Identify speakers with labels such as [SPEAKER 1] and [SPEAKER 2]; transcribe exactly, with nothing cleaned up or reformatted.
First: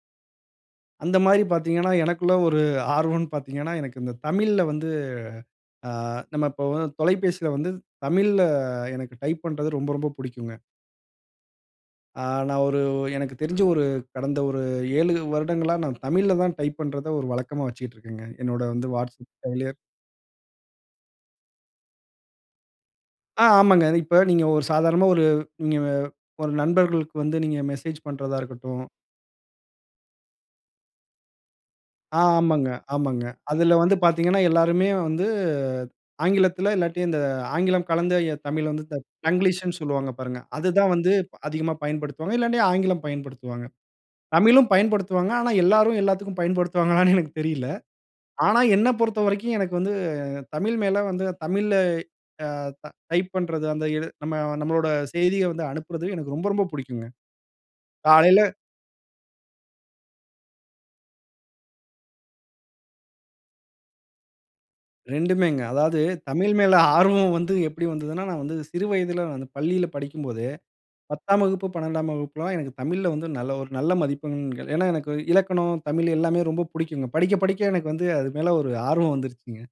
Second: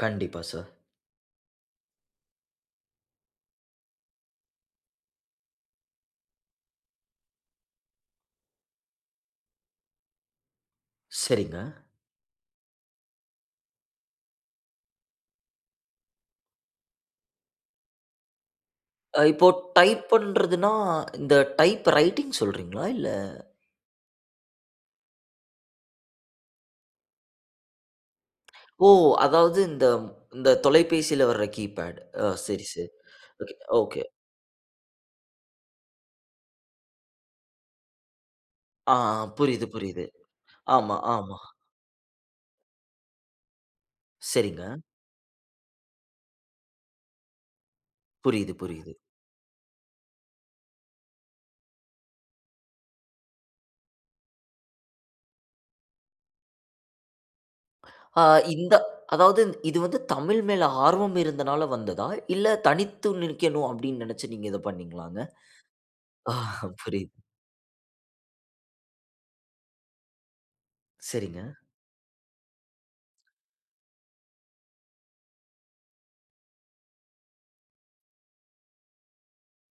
[SPEAKER 1] கண்டிப்பா, சார்.
[SPEAKER 2] அந்த மாரி பாத்தீங்கன்னா, எனக்குள்ள ஒரு ஆர்வன்னு பாத்தீங்கன்னா, எனக்கு இந்த தமிழ்ல வந்து ஆ நம்ம இப்ப வ தொலைபேசில வந்து, தமிழ்ல எனக்கு டைப் பண்றது ரொம்ப ரொம்ப புடிக்குங்க.
[SPEAKER 1] சரிங்க.
[SPEAKER 2] ஆ நான் ஒரு எனக்கு தெரிஞ்சு ஒரு கடந்த ஒரு ஏழு வருடங்களா நான் தமிழ்ல தான் டைப் பண்றத ஒரு வழக்கமா வச்சிக்கிட்ருக்கேங்க. என்னோட வந்து
[SPEAKER 1] அ
[SPEAKER 2] WhatsApp
[SPEAKER 1] இப்போ
[SPEAKER 2] செயலிய
[SPEAKER 1] டைப் பண்றதுனா, இந்த டைப் ரைட்டிங் சொல்றீங்களா இல்ல
[SPEAKER 2] ஆ ஆமாங்க. இப்ப நீங்க ஒரு சாதாரணமா ஒரு, நீங்க வ ஒரு நண்பர்களுக்கு வந்து நீங்க மெசேஜ் பண்றதா இருக்கட்டும்
[SPEAKER 1] ஒ! அதாவது இந்த இந்த தொலைபேசியில வர்ற கீ பேட்
[SPEAKER 2] ஆ
[SPEAKER 1] அ சரி,
[SPEAKER 2] ஆமாங்க,
[SPEAKER 1] சரி.
[SPEAKER 2] ஆமாங்க.
[SPEAKER 1] அ, ஒகே
[SPEAKER 2] அதில வந்து
[SPEAKER 1] ஓகே.
[SPEAKER 2] பாத்தீங்கன்னா, எல்லாருமே வந்து, ஆங்கிலத்தில, இல்லாட்டி இந்த ஆங்கிலம் கலந்த எ தமிழ்ல வந்து
[SPEAKER 1] ஆ, அ புரியுது,
[SPEAKER 2] தங்கிலீஷ்ன்னு
[SPEAKER 1] புரியுது.
[SPEAKER 2] சொல்லுவாங்க பாருங்க. அது தான்
[SPEAKER 1] ஆமா,
[SPEAKER 2] வந்து இப்ப
[SPEAKER 1] ஆமா.
[SPEAKER 2] அதிகமா பயன்படுத்துவாங்க. இல்லாட்டி ஆங்கிலம் பயன்படுத்துவாங்க.
[SPEAKER 1] சரிங்க.
[SPEAKER 2] தமிழும் பயன்படுத்துவாங்க. ஆனா எல்லாரும் எல்லாத்துக்கும் பயன்படுத்துவாங்களான்னு எனக்கு தெரியலை.
[SPEAKER 1] புரியுது,
[SPEAKER 2] ஆனா,
[SPEAKER 1] புரியுது.
[SPEAKER 2] என்னைப் பொறுத்த வரைக்கும், எனக்கு வந்து தமிழ் மேல வந்து தமிழ்ல அ டைப் பண்றது அந்த இது நம்ம நம்மளோட செய்திய வந்து அனுப்புறது எனக்கு ரொம்ப ரொம்ப புடிக்குங்க.
[SPEAKER 1] ஆ
[SPEAKER 2] காலையில
[SPEAKER 1] இந்த அதாவது இது வந்து தமிழ் மேல ஆர்வம் இருந்தனால வந்ததா? இல்ல தனித்து நிற்கணும், அப்பிடின்னு நெனச்சு நீங்க இத பண்ணீங்களாங்க?
[SPEAKER 2] ரெண்டுமேங்க. அதாவது
[SPEAKER 1] ஆ
[SPEAKER 2] தமிழ் மேல
[SPEAKER 1] புரியுது.
[SPEAKER 2] ஆர்வம் வந்து எப்பிடி வந்ததுன்னா, நான் வந்து சிறு வயதில வந்து பள்ளியில படிக்கும்போதே, பத்தாம்
[SPEAKER 1] சரிங்க.
[SPEAKER 2] வகுப்பு, பன்னெண்டாம் வகுப்புலாம், எனக்கு தமிழ்ல வந்து நல்ல, ஒரு நல்ல மதிப்பெண்கள் ஏன்னா, எனக்கு இலக்கணம், தமிழ் எல்லாமே ரொம்ப புடிக்குங்க. படிக்க, படிக்க எனக்கு வந்து அது மேல ஒரு ஆர்வம் வந்துருச்சுங்க.